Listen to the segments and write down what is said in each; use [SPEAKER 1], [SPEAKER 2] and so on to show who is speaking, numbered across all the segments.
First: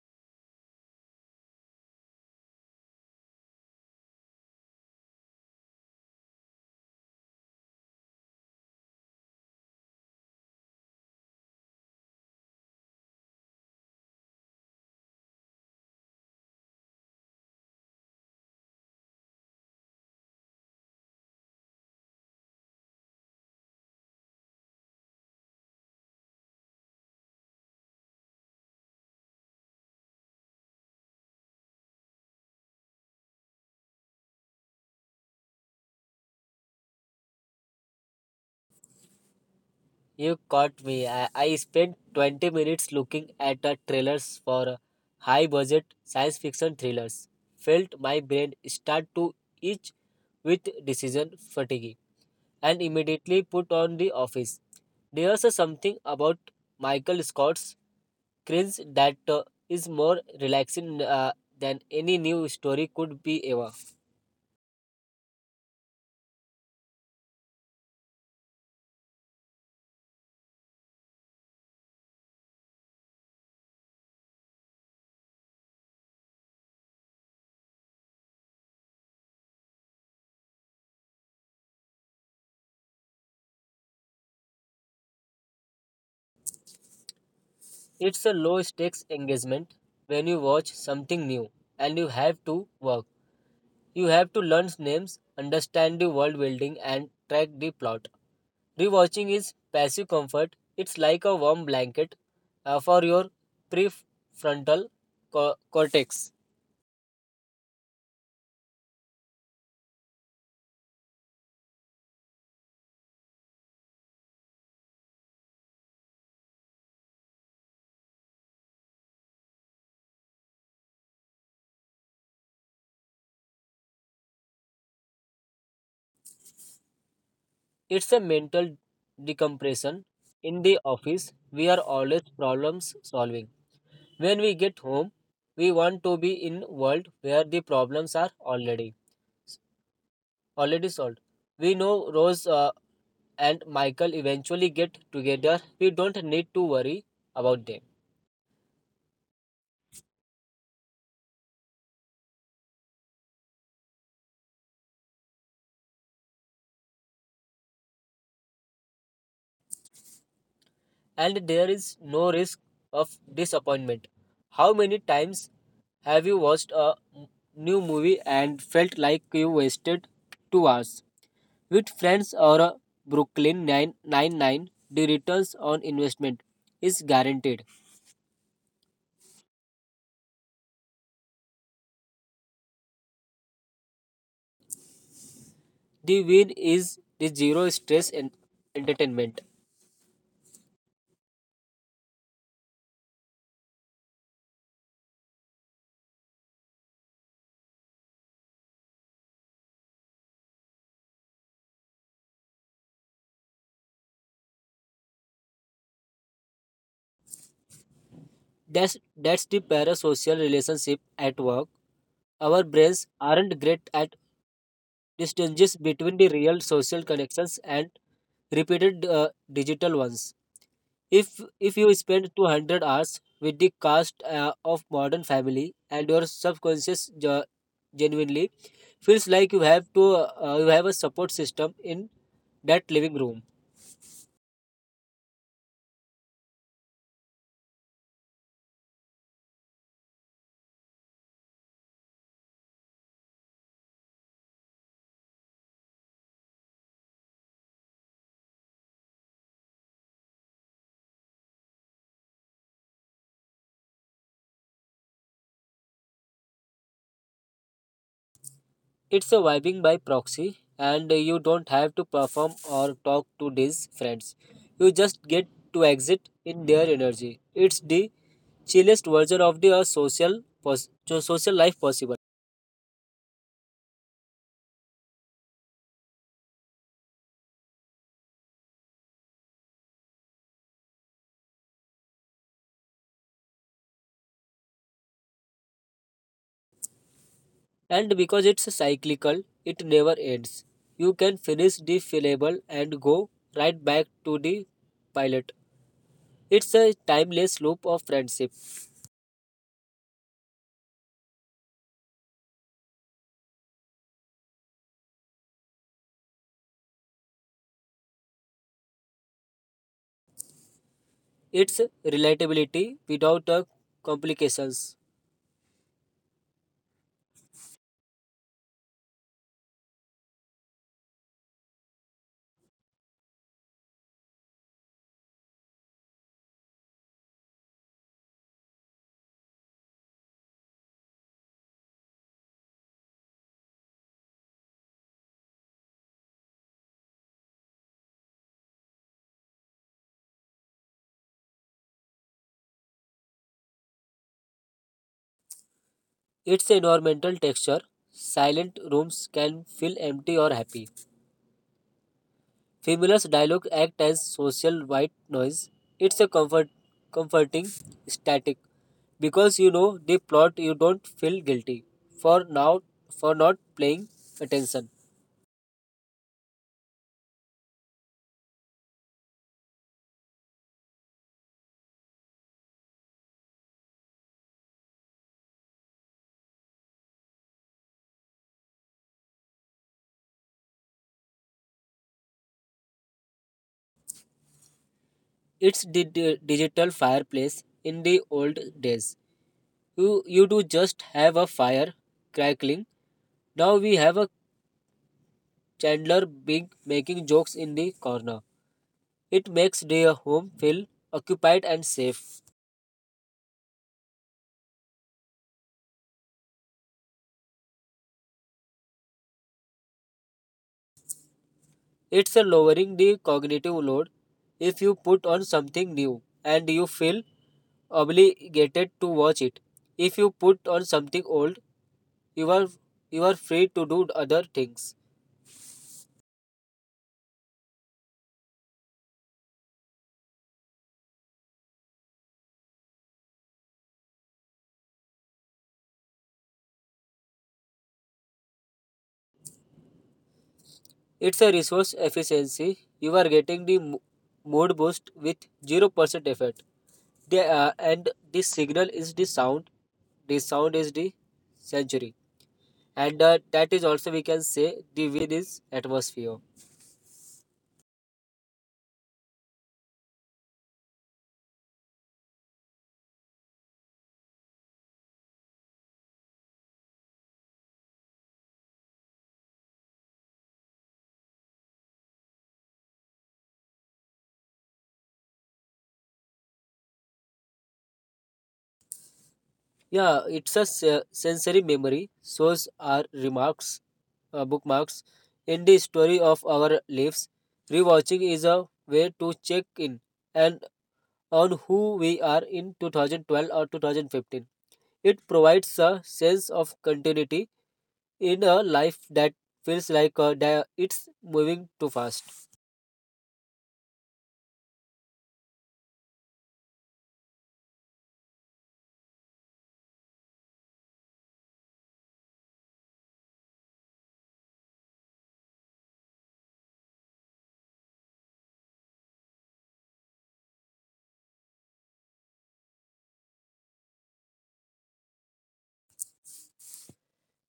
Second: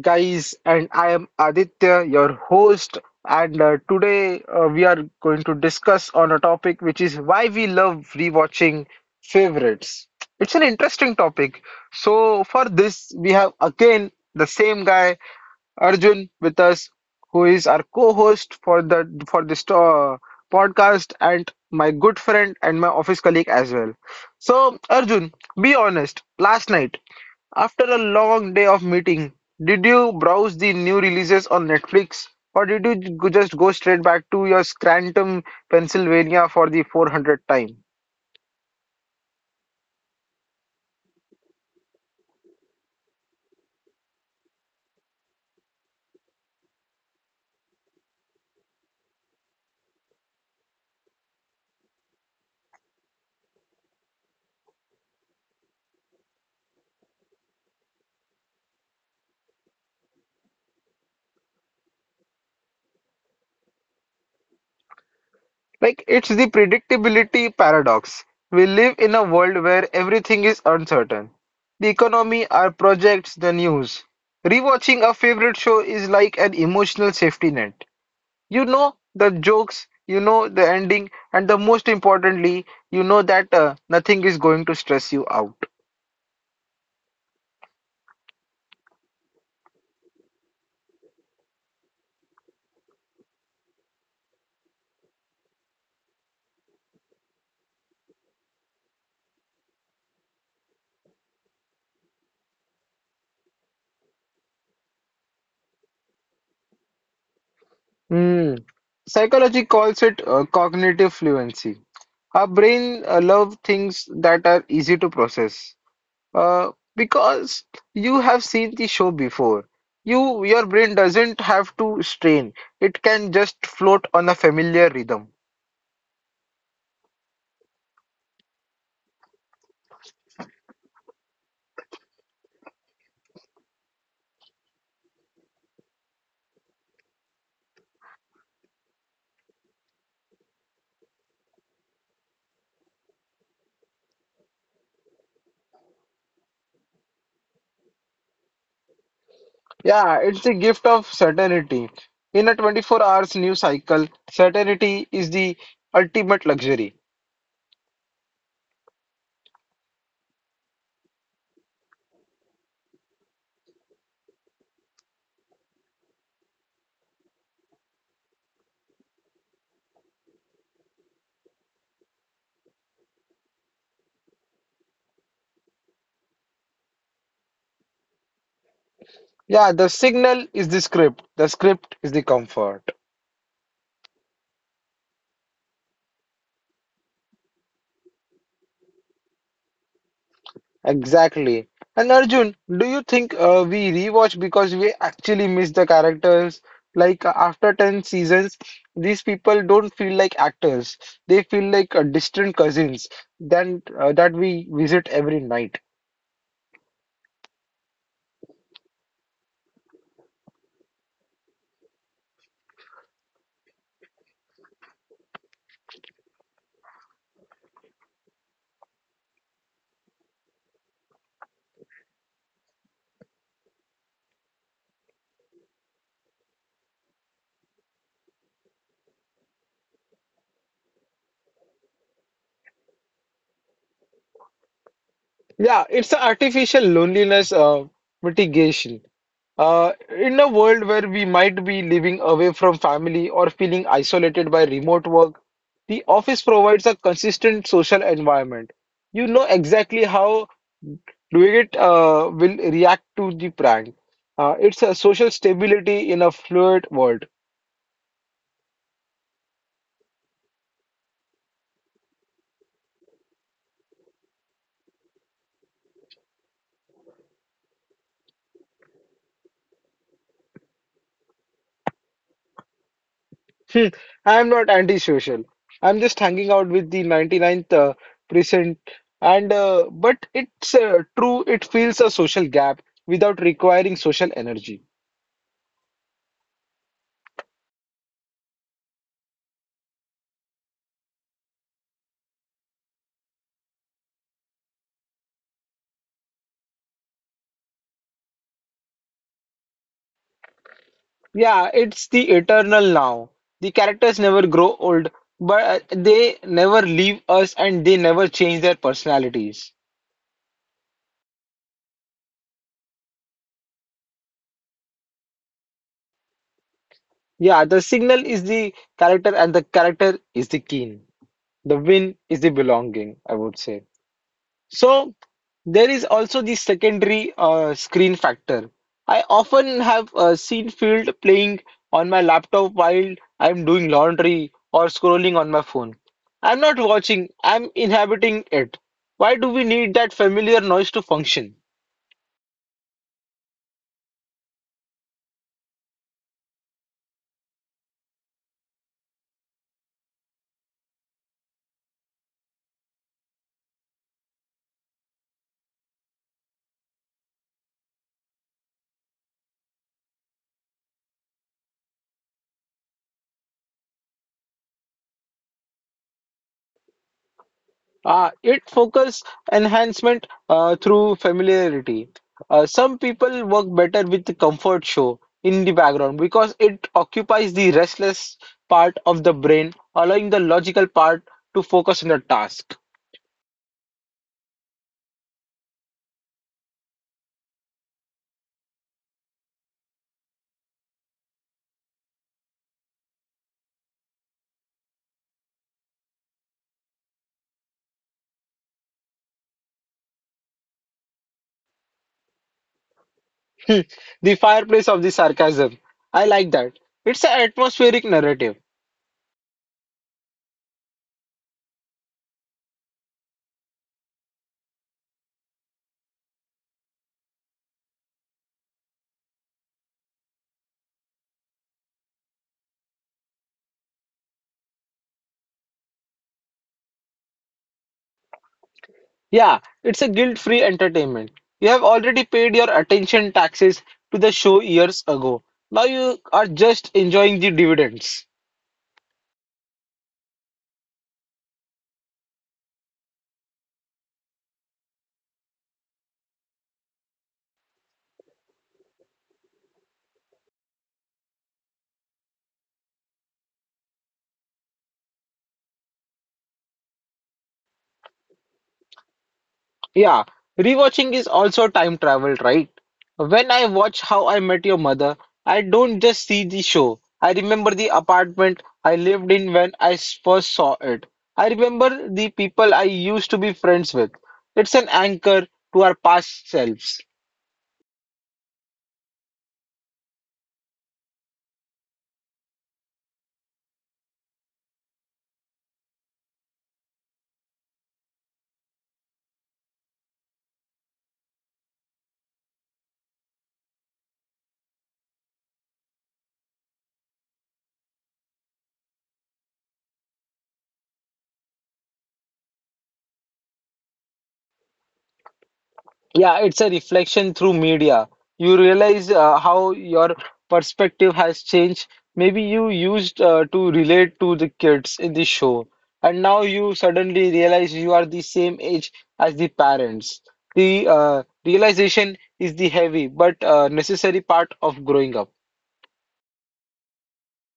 [SPEAKER 1] guys, and I am Aditya, your host. And today we are going to discuss on a topic which is why we love rewatching favorites. It's an interesting topic. So, for this, we have again the same guy, Arjun, with us, who is our co-host for the for this podcast, and my good friend and my office colleague as well. So, Arjun, be honest. Last night. After a long day of meeting, did you browse the new releases on Netflix or did you just go straight back to your Scranton, Pennsylvania for the 400th time?
[SPEAKER 2] You caught me. I spent 20 minutes looking at the trailers for high budget science fiction thrillers. Felt my brain start to itch with decision fatigue and immediately put on the office. There's a something about Michael Scott's cringe that is more relaxing than any new story could be ever.
[SPEAKER 1] Like, it's the predictability paradox. We live in a world where everything is uncertain. The economy, our projects, the news. Rewatching a favorite show is like an emotional safety net. You know the jokes, you know the ending, and the most importantly, you know that nothing is going to stress you out.
[SPEAKER 2] It's a low stakes engagement when you watch something new and you have to work. You have to learn names, understand the world building, and track the plot. Rewatching is passive comfort, it's like a warm blanket for your prefrontal cortex.
[SPEAKER 1] Hmm. Psychology calls it cognitive fluency. Our brain love things that are easy to process. Because you have seen the show before. Your brain doesn't have to strain. It can just float on a familiar rhythm.
[SPEAKER 2] It's a mental decompression. In the office, we are always problems solving. When we get home, we want to be in world where the problems are already solved. We know Rose and Michael eventually get together, we don't need to worry about them.
[SPEAKER 1] Yeah, it's the gift of certainty. In a 24 hours news cycle, certainty is the ultimate luxury.
[SPEAKER 2] And there is no risk of disappointment. How many times have you watched a new movie and felt like you wasted 2 hours? With Friends or a Brooklyn 999, the returns on investment is guaranteed.
[SPEAKER 1] Yeah, the signal is the script is the comfort.
[SPEAKER 2] The win is the zero stress entertainment.
[SPEAKER 1] Exactly. And Arjun, do you think we rewatch because we actually miss the characters? Like after 10 seasons, these people don't feel like actors. They feel like distant cousins than that we visit every night.
[SPEAKER 2] That's the parasocial relationship at work. Our brains aren't great at distinguishing between the real social connections and repeated digital ones. If you spend 200 hours with the cast of Modern Family and your subconscious genuinely feels like you have to you have a support system in that living room.
[SPEAKER 1] Yeah, it's an artificial loneliness mitigation. In a world where we might be living away from family or feeling isolated by remote work, the office provides a consistent social environment. You know exactly how Luigit will react to the prank. It's a social stability in a fluid world.
[SPEAKER 2] It's a vibing by proxy, and you don't have to perform or talk to these friends. You just get to exit in their energy. It's the chillest version of the social social life possible.
[SPEAKER 1] Hmm, I am not antisocial. I'm just hanging out with the 99th percent. And but it's true. It fills a social gap without requiring social energy.
[SPEAKER 2] And because it's cyclical, it never ends. You can finish the fillable and go right back to the pilot. It's a timeless loop of friendship.
[SPEAKER 1] Yeah, it's the eternal now. The characters never grow old, but they never leave us and they never change their personalities.
[SPEAKER 2] It's relatability without complications.
[SPEAKER 1] Yeah, the signal is the character and the character is the keen. The win is the belonging, I would say. So there is also the secondary screen factor. I often have seen field playing on my laptop while I'm doing laundry or scrolling on my phone. I'm not watching, I'm inhabiting it. Why do we need that familiar noise to function?
[SPEAKER 2] Its environmental texture, silent rooms can feel empty or happy. Familiar dialogue act as social white noise. It's a comfort, comforting static because you know the plot. You don't feel guilty for now for not paying attention.
[SPEAKER 1] It focus enhancement through familiarity. Some people work better with the comfort show in the background because it occupies the restless part of the brain, allowing the logical part to focus on the task.
[SPEAKER 2] It's the digital fireplace in the old days. You do just have a fire crackling. Now we have a Chandler Bing making jokes in the corner. It makes their home feel occupied and safe.
[SPEAKER 1] Hmm. The fireplace of the sarcasm. I like that. It's an atmospheric narrative.
[SPEAKER 2] It's a lowering the cognitive load if you put on something new and you feel obligated to watch it. If you put on something old, you are you are free to do other things.
[SPEAKER 1] Yeah, it's a guilt-free entertainment. You have already paid your attention taxes to the show years ago. Now you are just enjoying the dividends.
[SPEAKER 2] It's a resource efficiency. You are getting the mood boost with 0% effort. And the signal is the sound. The sound is the century, and that is also we can say the wind is atmosphere.
[SPEAKER 1] Yeah, rewatching is also time travel, right? When I watch How I Met Your Mother, I don't just see the show. I remember the apartment I lived in when I first saw it. I remember the people I used to be friends with. It's an anchor to our past selves.
[SPEAKER 2] Yeah, it's a sensory memory shows our remarks bookmarks in the story of our lives. Rewatching is a way to check in and on who we are in 2012 or 2015. It provides a sense of continuity in a life that feels like that it's moving too fast.
[SPEAKER 1] Yeah, it's a reflection through media. You realize how your perspective has changed. Maybe you used to relate to the kids in the show, and now you suddenly realize you are the same age as the parents. The realization is the heavy but necessary part of growing up.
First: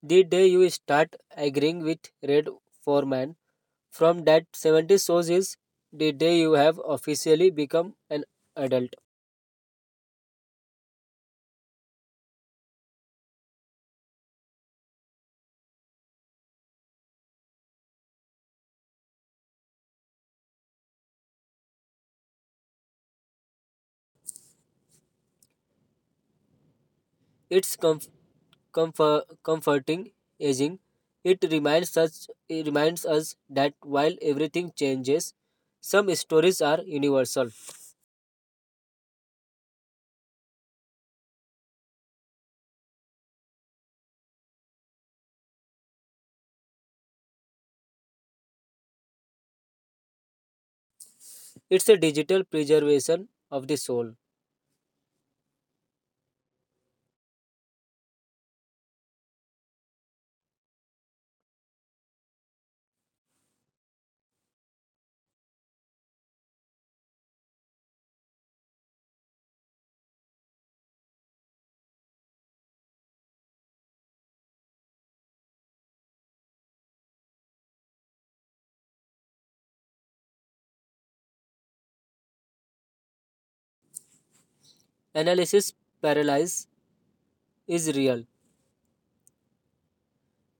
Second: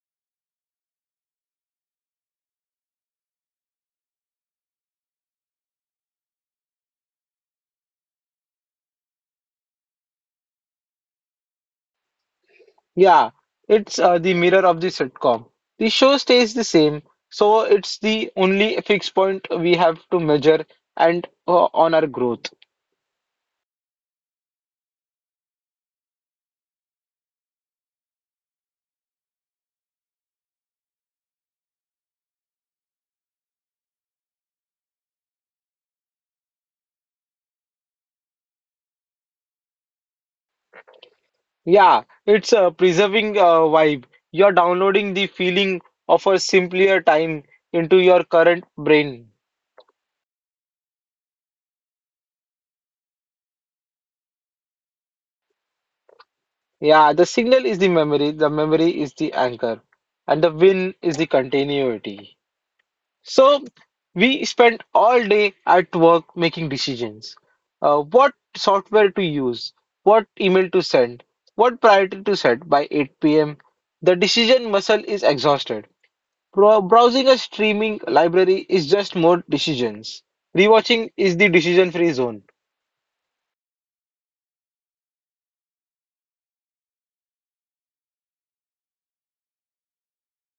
[SPEAKER 2] The day you start agreeing with Red Foreman from That 70 Shows is the day you have officially become an adult.
[SPEAKER 1] Yeah, it's the mirror of the sitcom. The show stays the same, so it's the only fixed point we have to measure and on our growth.
[SPEAKER 2] It's comforting aging. It reminds us that while everything changes, some stories are universal.
[SPEAKER 1] Yeah, it's a preserving vibe. You're downloading the feeling of a simpler time into your current brain.
[SPEAKER 2] It's a digital preservation of the soul.
[SPEAKER 1] Yeah, the signal is the memory is the anchor, and the win is the continuity. So we spent all day at work making decisions. What software to use, what email to send, what priority to set by 8 p.m. The decision muscle is exhausted. Browsing a streaming library is just more decisions. Rewatching is the decision-free zone.
[SPEAKER 2] Analysis paralysis is real.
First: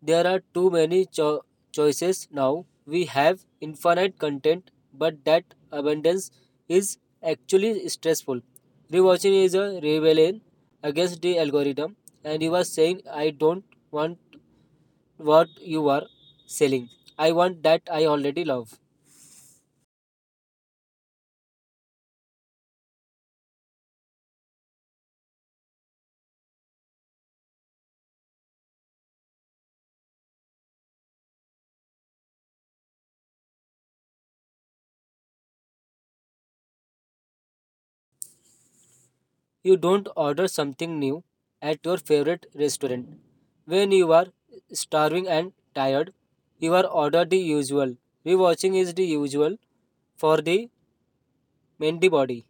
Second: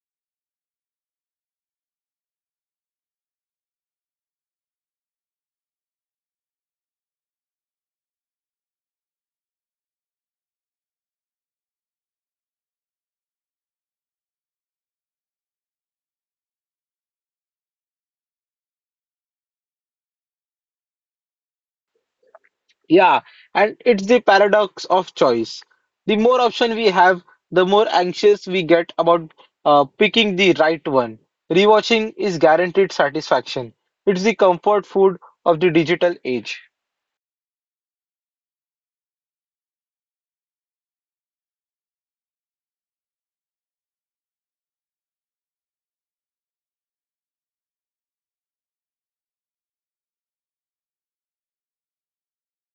[SPEAKER 2] There are too many choices now. We have infinite content, but that abundance is actually stressful. Rewatching is a rebellion against the algorithm, and you are saying, I don't want what you are selling. I want that I already love.
[SPEAKER 1] Yeah, and it's the paradox of choice. The more option we have, the more anxious we get about picking the right one. Rewatching is guaranteed satisfaction. It's the comfort food of the digital age.
[SPEAKER 2] You don't order something new at your favorite restaurant. When you are starving and tired, you are order the usual. Rewatching is the usual for the antibody.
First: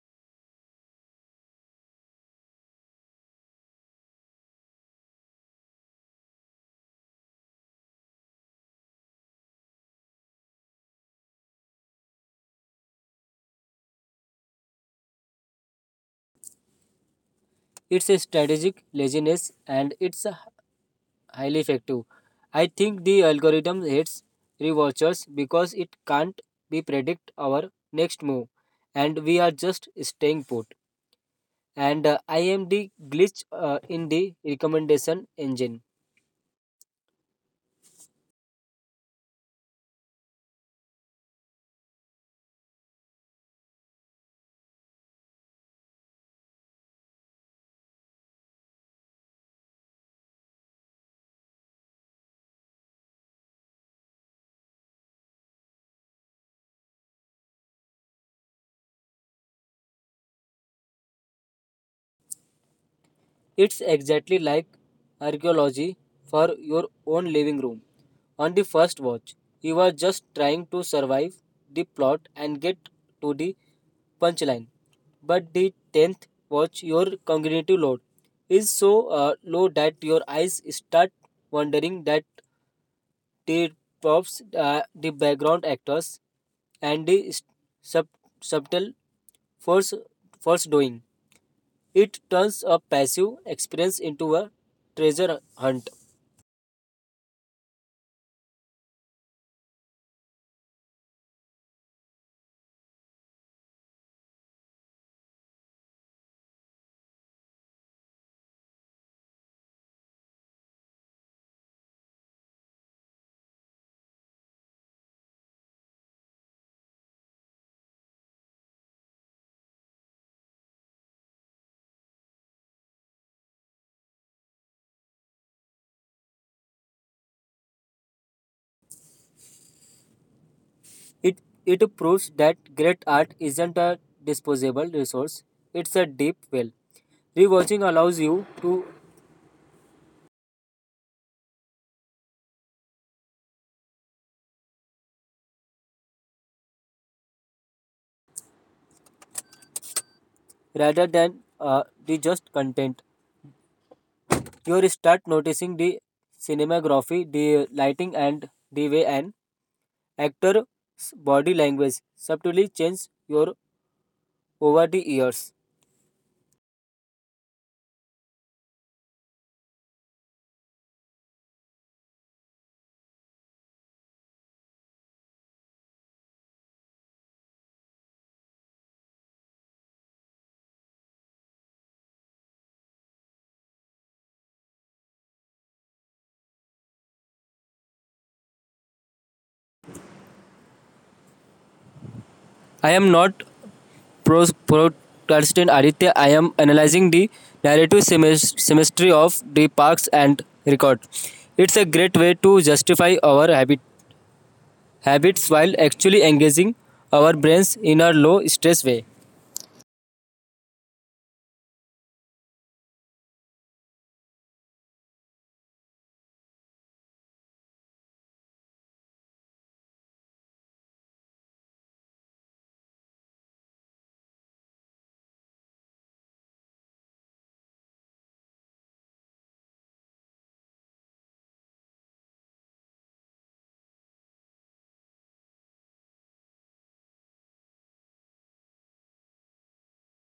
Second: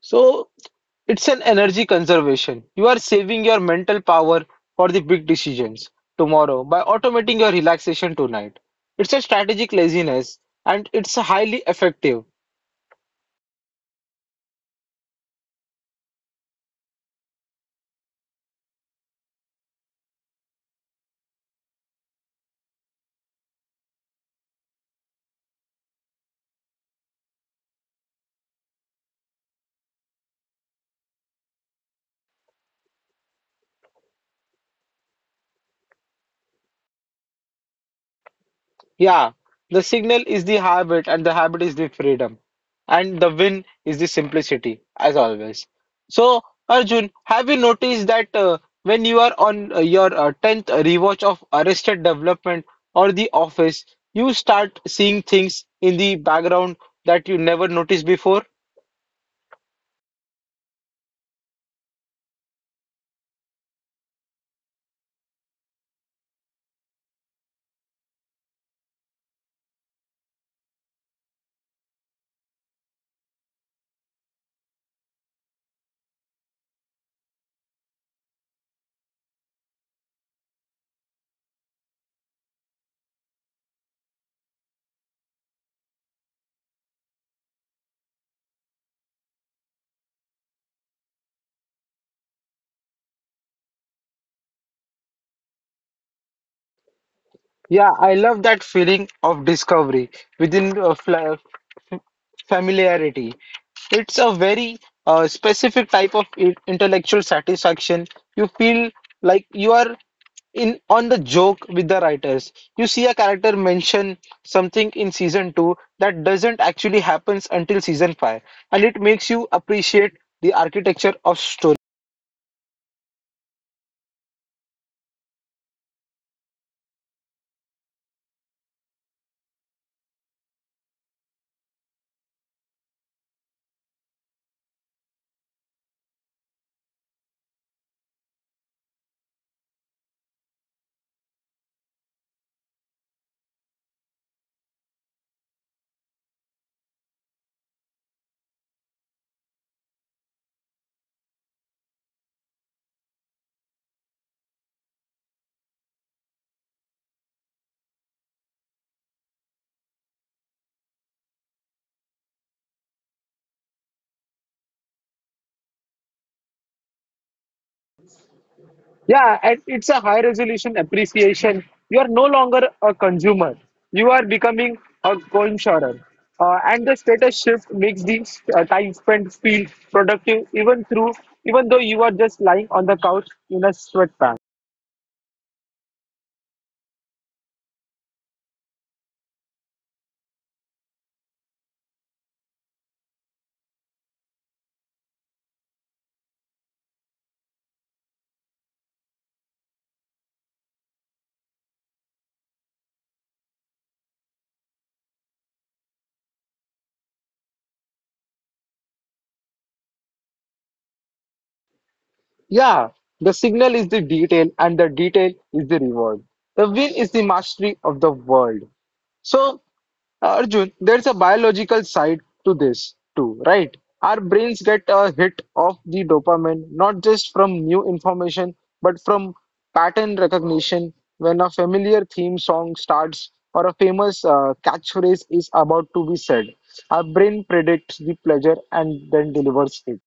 [SPEAKER 1] So it's an energy conservation. You are saving your mental power for the big decisions tomorrow by automating your relaxation tonight. It's a strategic laziness and it's highly effective.
[SPEAKER 2] It's a strategic laziness and it's highly effective. I think the algorithm hates rewatchers because it can't be predict our next move and we are just staying put. And I am the glitch in the recommendation engine.
[SPEAKER 1] Yeah, the signal is the habit, and the habit is the freedom, and the win is the simplicity, as always. So, Arjun, have you noticed that when you are on your 10th rewatch of Arrested Development or The Office, you start seeing things in the background that you never noticed before?
[SPEAKER 2] It's exactly like archaeology for your own living room. On the first watch, you are just trying to survive the plot and get to the punchline. But the tenth watch, your cognitive load is so low that your eyes start wandering. That the props, the background actors, and the sub- subtle force force doing. It turns a passive experience into a treasure hunt.
[SPEAKER 1] Yeah, I love that feeling of discovery within fl familiarity. It's a very specific type of intellectual satisfaction. You feel like you are in on the joke with the writers. You see a character mention something in season two that doesn't actually happens until season five, and it makes you appreciate the architecture of story.
[SPEAKER 2] It it proves that great art isn't a disposable resource. It's a deep well. Rewatching allows you to rather than the just content. You start noticing the cinematography, the lighting, and the way an actor's body language subtly changes your over the years.
[SPEAKER 1] Yeah, and it's a high resolution appreciation. You are no longer a consumer. You are becoming a co-insurer. And the status shift makes the time spent feel productive even though you are just lying on the couch in a sweatpants.
[SPEAKER 2] I am not pros protestant Aditya, I am analyzing the narrative symmetry of the Parks and Record. It's a great way to justify our habits while actually engaging our brains in a low stress way.
[SPEAKER 1] Yeah, the signal is the detail, and the detail is the reward. The win is the mastery of the world. So, Arjun, there's a biological side to this too, right? Our brains get a hit of the dopamine not just from new information but from pattern recognition when a familiar theme song starts or a famous catchphrase is about to be said. Our brain predicts the pleasure and then delivers it.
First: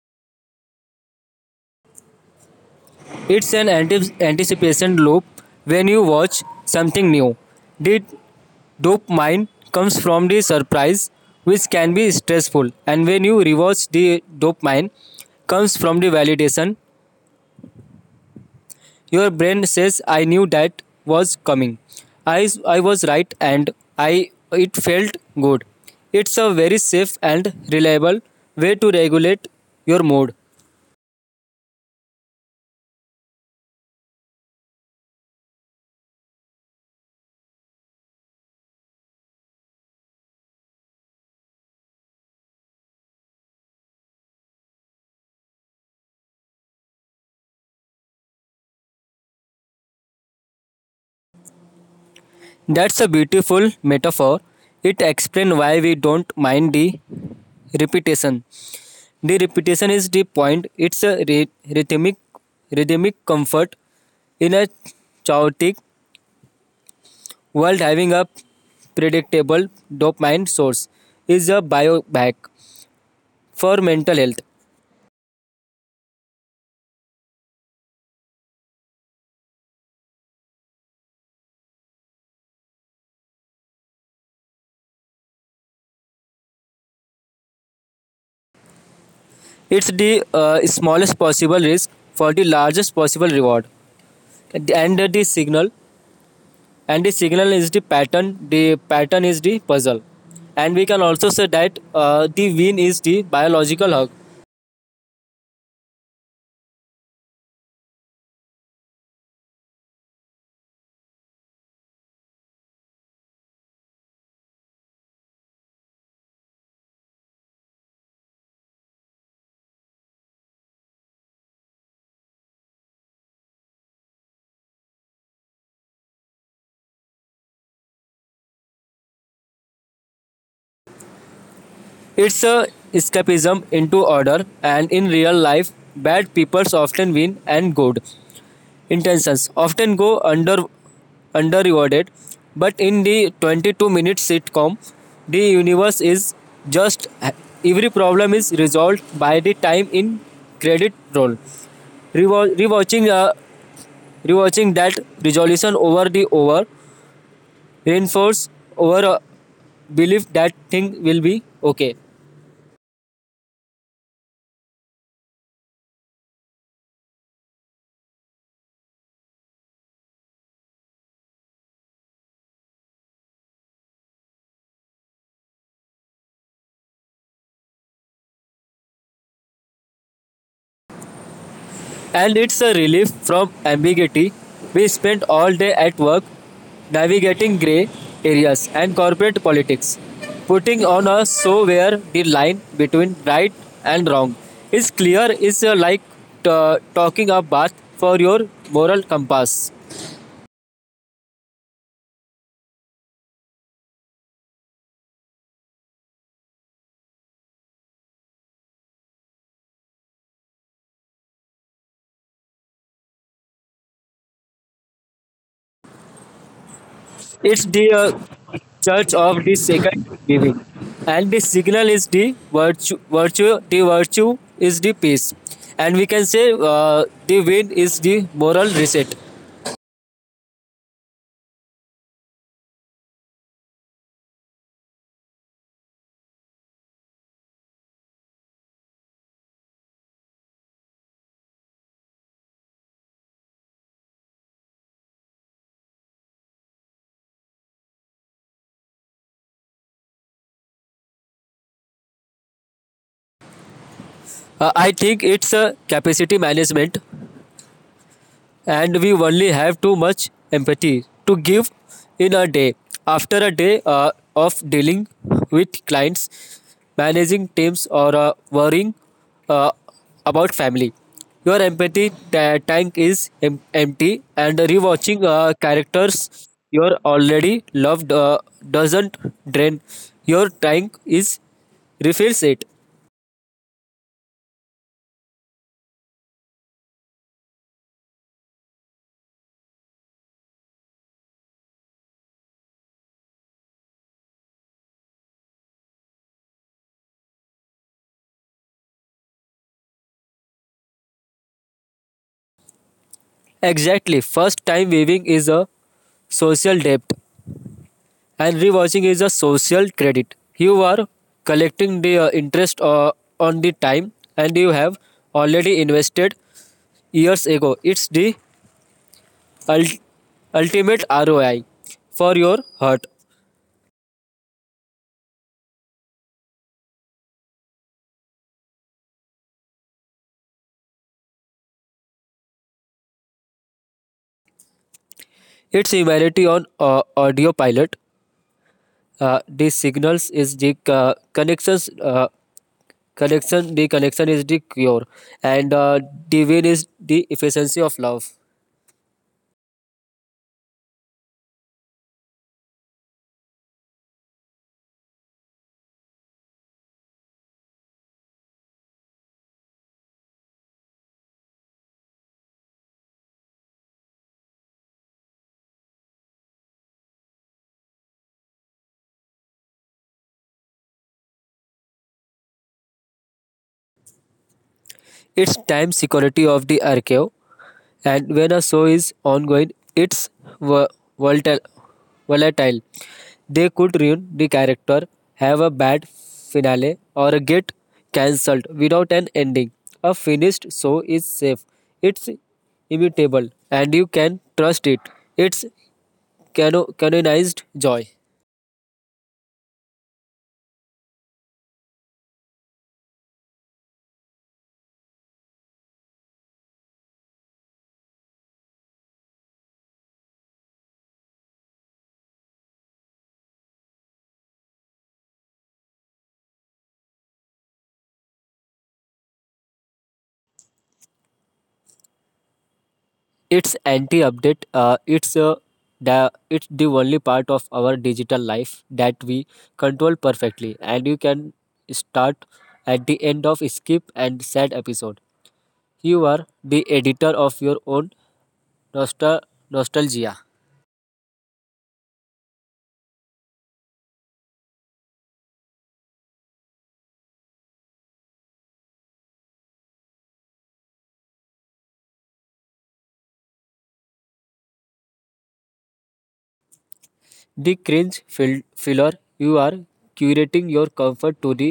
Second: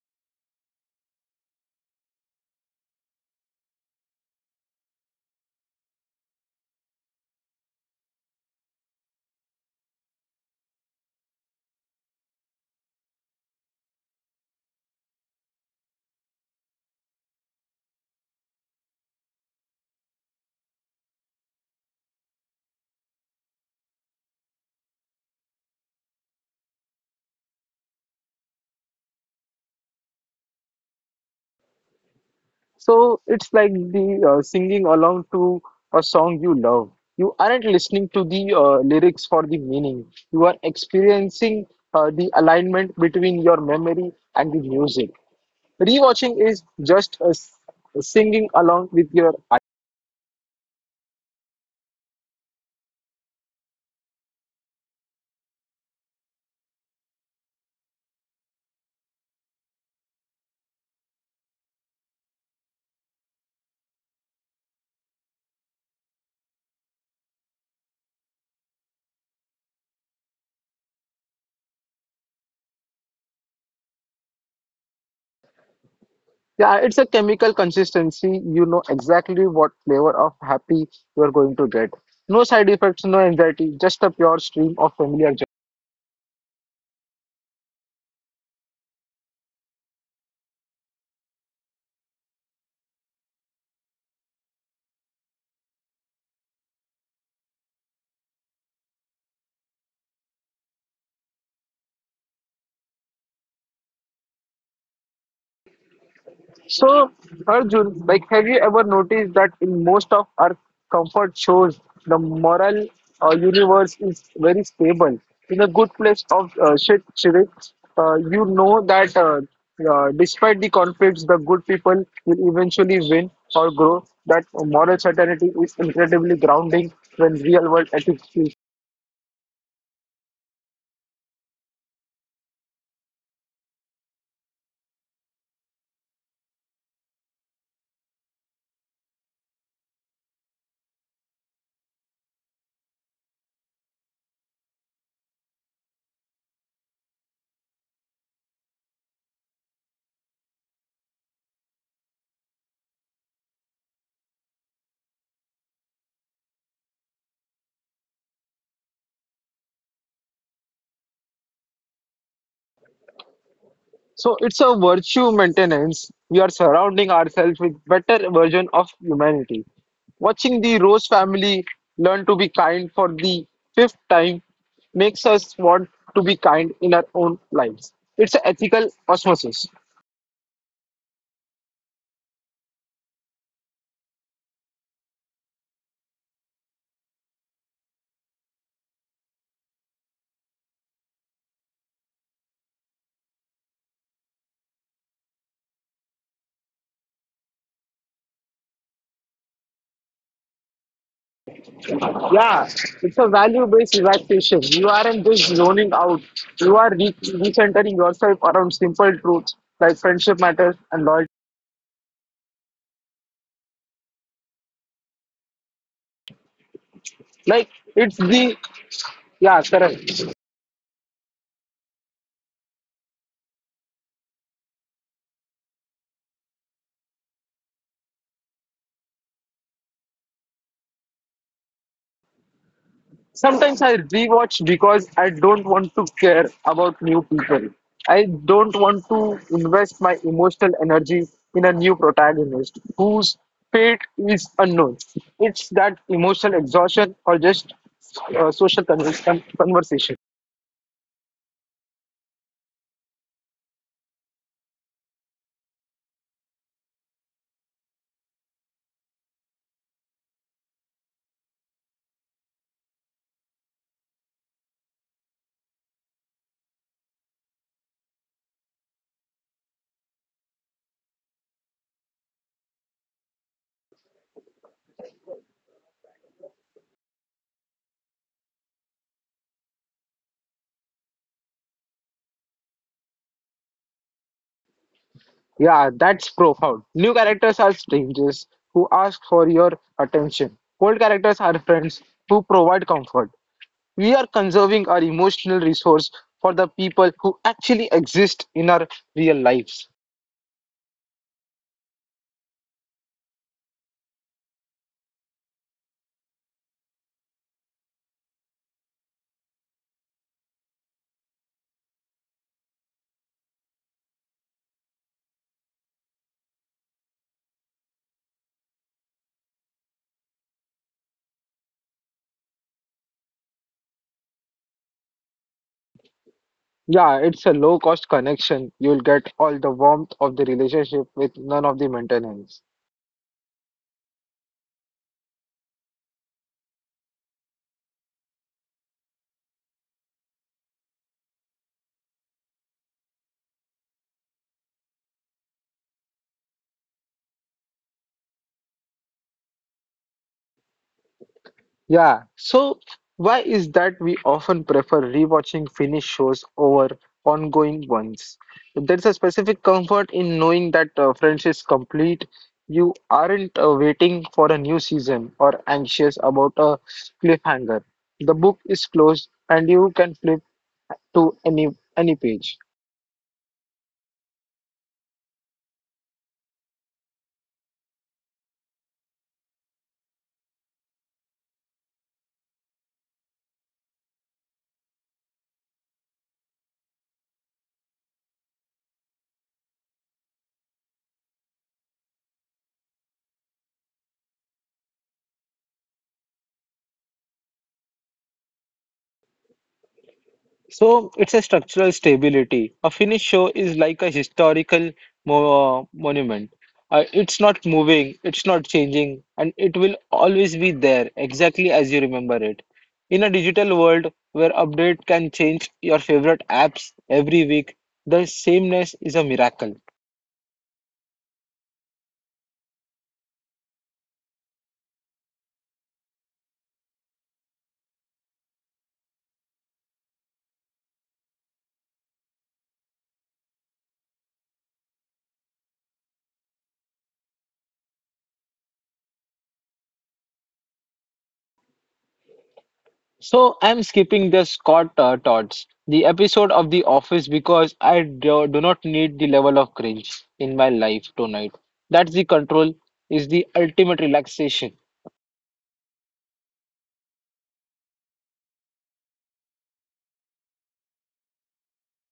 [SPEAKER 2] It's an anticipation loop. When you watch something new, did Dopamine comes from the surprise, which can be stressful, and when you rewatch, the dopamine comes from the validation. Your brain says, "I knew that was coming. I was right, and I it felt good." It's a very safe and reliable way to regulate your mood.
[SPEAKER 1] So it's like the singing along to a song you love. You aren't listening to the lyrics for the meaning. You are experiencing the alignment between your memory and the music. Rewatching is just singing along with your eyes.
[SPEAKER 2] That's a beautiful metaphor. It explains why we don't mind the repetition. The repetition is the point. It's a rhythmic, rhythmic comfort in a chaotic world. Having a predictable dopamine source is a biohack for mental health.
[SPEAKER 1] Yeah, it's a chemical consistency. You know exactly what flavor of happy you're going to get. No side effects, no anxiety, just a pure stream of familiar joy.
[SPEAKER 2] It's the smallest possible risk for the largest possible reward. And the signal, and the signal is the pattern. The pattern is the puzzle, and we can also say that the win is the biological hug.
[SPEAKER 1] So, Arjun, like, have you ever noticed that in most of our comfort shows, the moral universe is very stable? In a good place of shit, Shirek, you know that despite the conflicts, the good people will eventually win or grow. That moral certainty is incredibly grounding when real world ethics.
[SPEAKER 2] It's a escapism into order, and in real life, bad people often win, and good intentions often go under rewarded. But in the 22-minute sitcom, the universe is just every problem is resolved by the time in credit roll. Rewa- rewatching uh, rewatching that resolution over reinforce our belief that thing will be okay.
[SPEAKER 1] So it's a virtue maintenance. We are surrounding ourselves with better version of humanity. Watching the Rose family learn to be kind for the fifth time makes us want to be kind in our own lives. It's an ethical osmosis.
[SPEAKER 2] And it's a relief from ambiguity. We spent all day at work navigating grey areas and corporate politics, putting on a show where the line between right and wrong is clear is like talking a bath for your moral compass.
[SPEAKER 1] Yeah, it's a value-based relaxation. You aren't just zoning out. You are recentering yourself around simple truths like friendship matters and loyalty. Like
[SPEAKER 2] It's the
[SPEAKER 1] it's the
[SPEAKER 2] church of
[SPEAKER 1] yeah,
[SPEAKER 2] the second
[SPEAKER 1] correct.
[SPEAKER 2] giving, and the signal is the virtue. The virtue is the peace, and we can say the win is the moral reset.
[SPEAKER 1] Sometimes I rewatch because I don't want to care about new people. I don't want to invest my emotional energy in a new protagonist whose fate is unknown. It's that emotional exhaustion or just uh, social con- conversation.
[SPEAKER 2] I think it's a capacity management, and we only have too much empathy to give in a day. After a day of dealing with clients, managing teams, or worrying uh, about family, your empathy tank is empty, and rewatching characters you are already loved doesn't drain your tank is refills it.
[SPEAKER 1] Yeah, that's profound. New characters are strangers who ask for your attention. Old characters are friends who provide comfort. We are conserving our emotional resource for the people who actually exist in our real lives.
[SPEAKER 2] Exactly. First time viewing is a social debt and rewatching is a social credit. You are collecting the interest on the time and you have already invested years ago. It's the ul- ultimate ROI for your heart.
[SPEAKER 1] Yeah, it's a low cost connection. You'll get all the warmth of the relationship with none of the maintenance.
[SPEAKER 2] It's humanity on audio pilot. The signals is the connections. Connection. The connection is the cure, and the win is the efficiency of love.
[SPEAKER 1] Yeah, so why is that we often prefer rewatching finished shows over ongoing ones? There's a specific comfort in knowing that Friends is complete. You aren't waiting for a new season or anxious about a cliffhanger. The book is closed and you can flip to any page.
[SPEAKER 2] It's time security of the archive, and when a show is ongoing, it's vo- volatile. volatile. They could ruin the character, have a bad finale, or get cancelled without an ending. A finished show is safe, it's immutable, and you can trust it. It's canonized joy.
[SPEAKER 1] So it's a structural stability. A finished show is like a historical monument. It's not moving, it's not changing, and it will always be there exactly as you remember it. In a digital world where update can change your favorite apps every week, the sameness is a miracle.
[SPEAKER 2] It's anti-update, it's the only part of our digital life that we control perfectly, and you can start at the end of skip and sad episode. You are the editor of your own nostal- nostalgia.
[SPEAKER 1] So I'm skipping the Scott Todds, the episode of The Office because do not need the level of cringe in my life tonight. That's the control is the ultimate relaxation.
[SPEAKER 2] The filler, you are curating your comfort to the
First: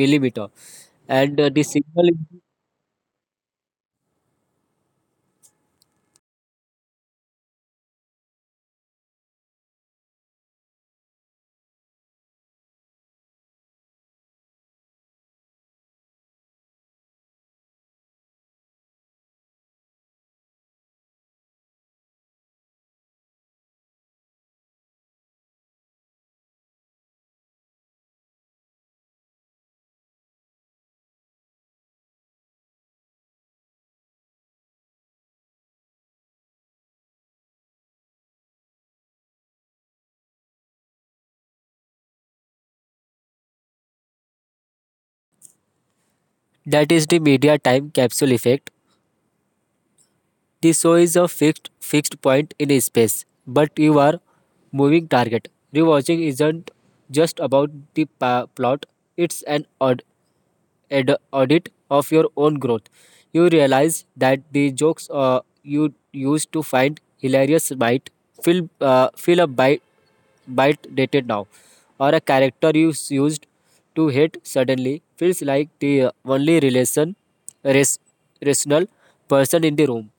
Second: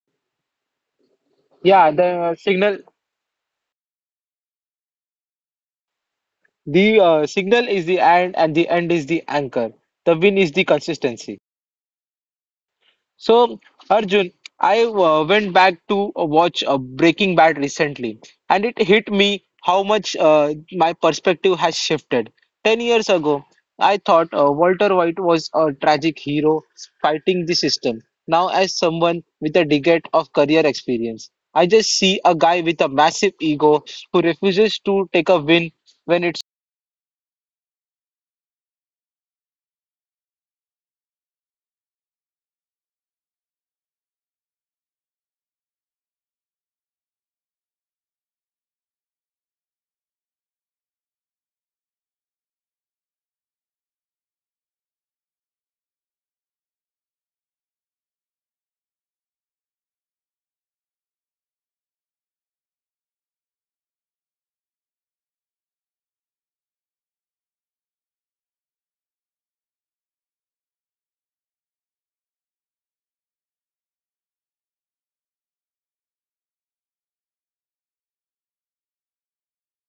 [SPEAKER 2] millimeter, and the
[SPEAKER 1] Yeah, the
[SPEAKER 2] signal
[SPEAKER 1] uh, signal the uh, signal is the end and the end is the anchor. The win is the consistency. So, Arjun, I went back to watch Breaking Bad recently, and it hit me how much my perspective has shifted. 10 years ago, I thought Walter White was a tragic hero fighting the system. Now, as someone with a decade of career experience, I just see a guy with a massive ego who refuses to take a win when it's.
[SPEAKER 2] that is the media time capsule effect. This show is a fixed point in space, but you are moving target. Rewatching isn't just about the plot; it's an ad- audit of your own growth. You realize that the jokes you used to find hilarious might feel a bite dated now, or a character you used to hate suddenly feels like the only res- rational person in the room.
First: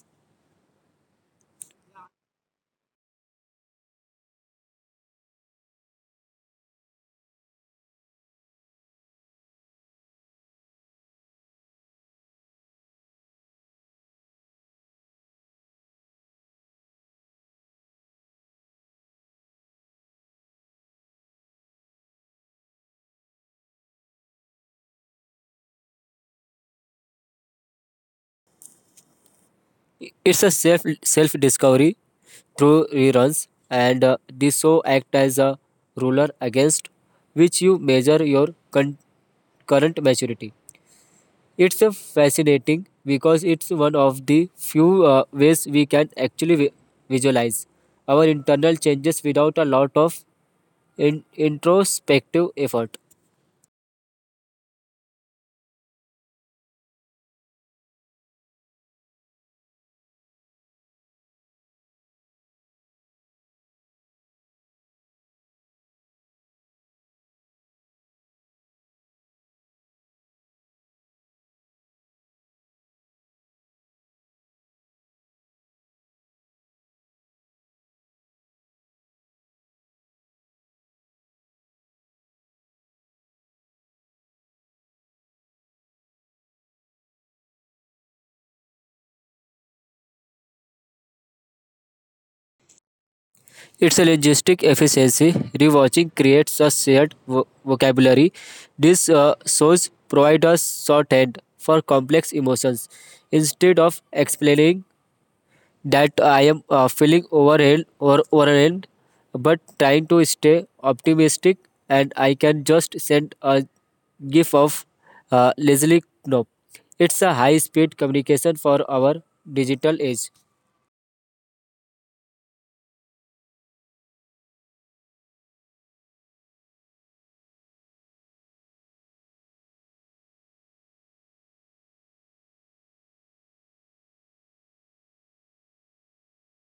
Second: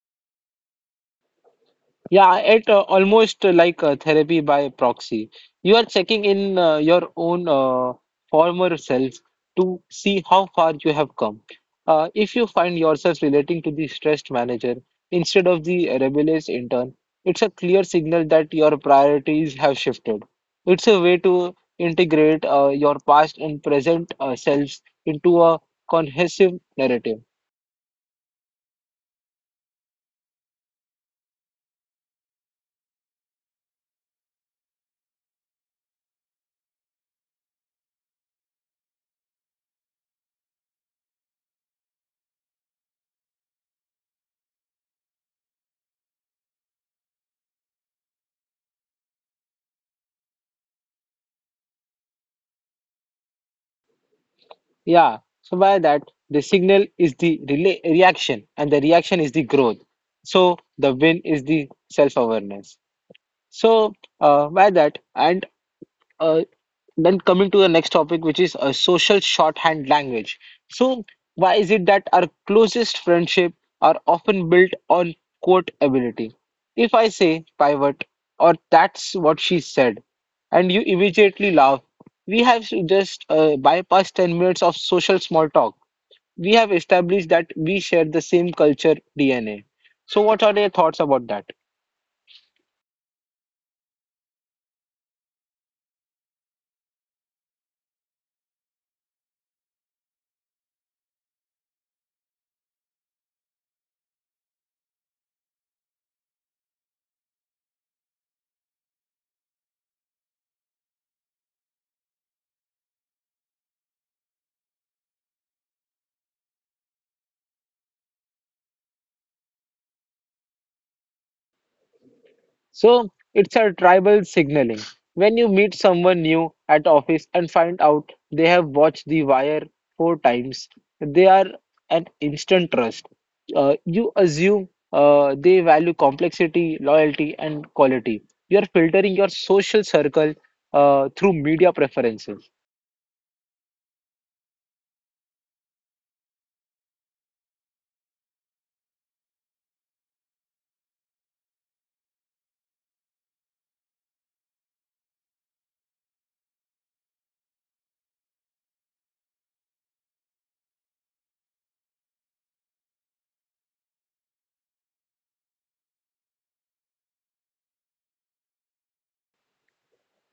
[SPEAKER 1] Yeah, it almost like therapy by proxy. You are checking in your own former self to see how far you have come. If you find yourself relating to the stressed manager instead of the rebellious intern, it's a clear signal that your priorities have shifted. It's a way to integrate your past and present selves into a cohesive narrative.
[SPEAKER 2] It's a self discovery through reruns, and this show act as a ruler against which you measure your current maturity. It's a fascinating because it's one of the few ways we can actually visualize our internal changes without a lot of introspective effort.
[SPEAKER 1] Yeah, so by that, the signal is the relay reaction, and the reaction is the growth. So the win is the self-awareness. So, by that, and uh, then coming to the next topic, which is a social shorthand language. So, why is it that our closest friendship are often built on quote ability? If I say pivot, or that's what she said, and you immediately laugh, we have just bypassed 10 minutes of social small talk. We have established that we share the same culture DNA. So, what are your thoughts about that?
[SPEAKER 2] It's a linguistic efficiency. Rewatching creates a shared vocabulary. These shows provide a shorthand for complex emotions. Instead of explaining that I am feeling overwhelmed or overwhelmed, but trying to stay optimistic, and I can just send a gif of Leslie Knope. It's a high-speed communication for our digital age.
[SPEAKER 1] So, it's a tribal signaling. When you meet someone new at office and find out they have watched The Wire four times, they are an instant trust. You assume they value complexity, loyalty, and quality. You are filtering your social circle through media preferences.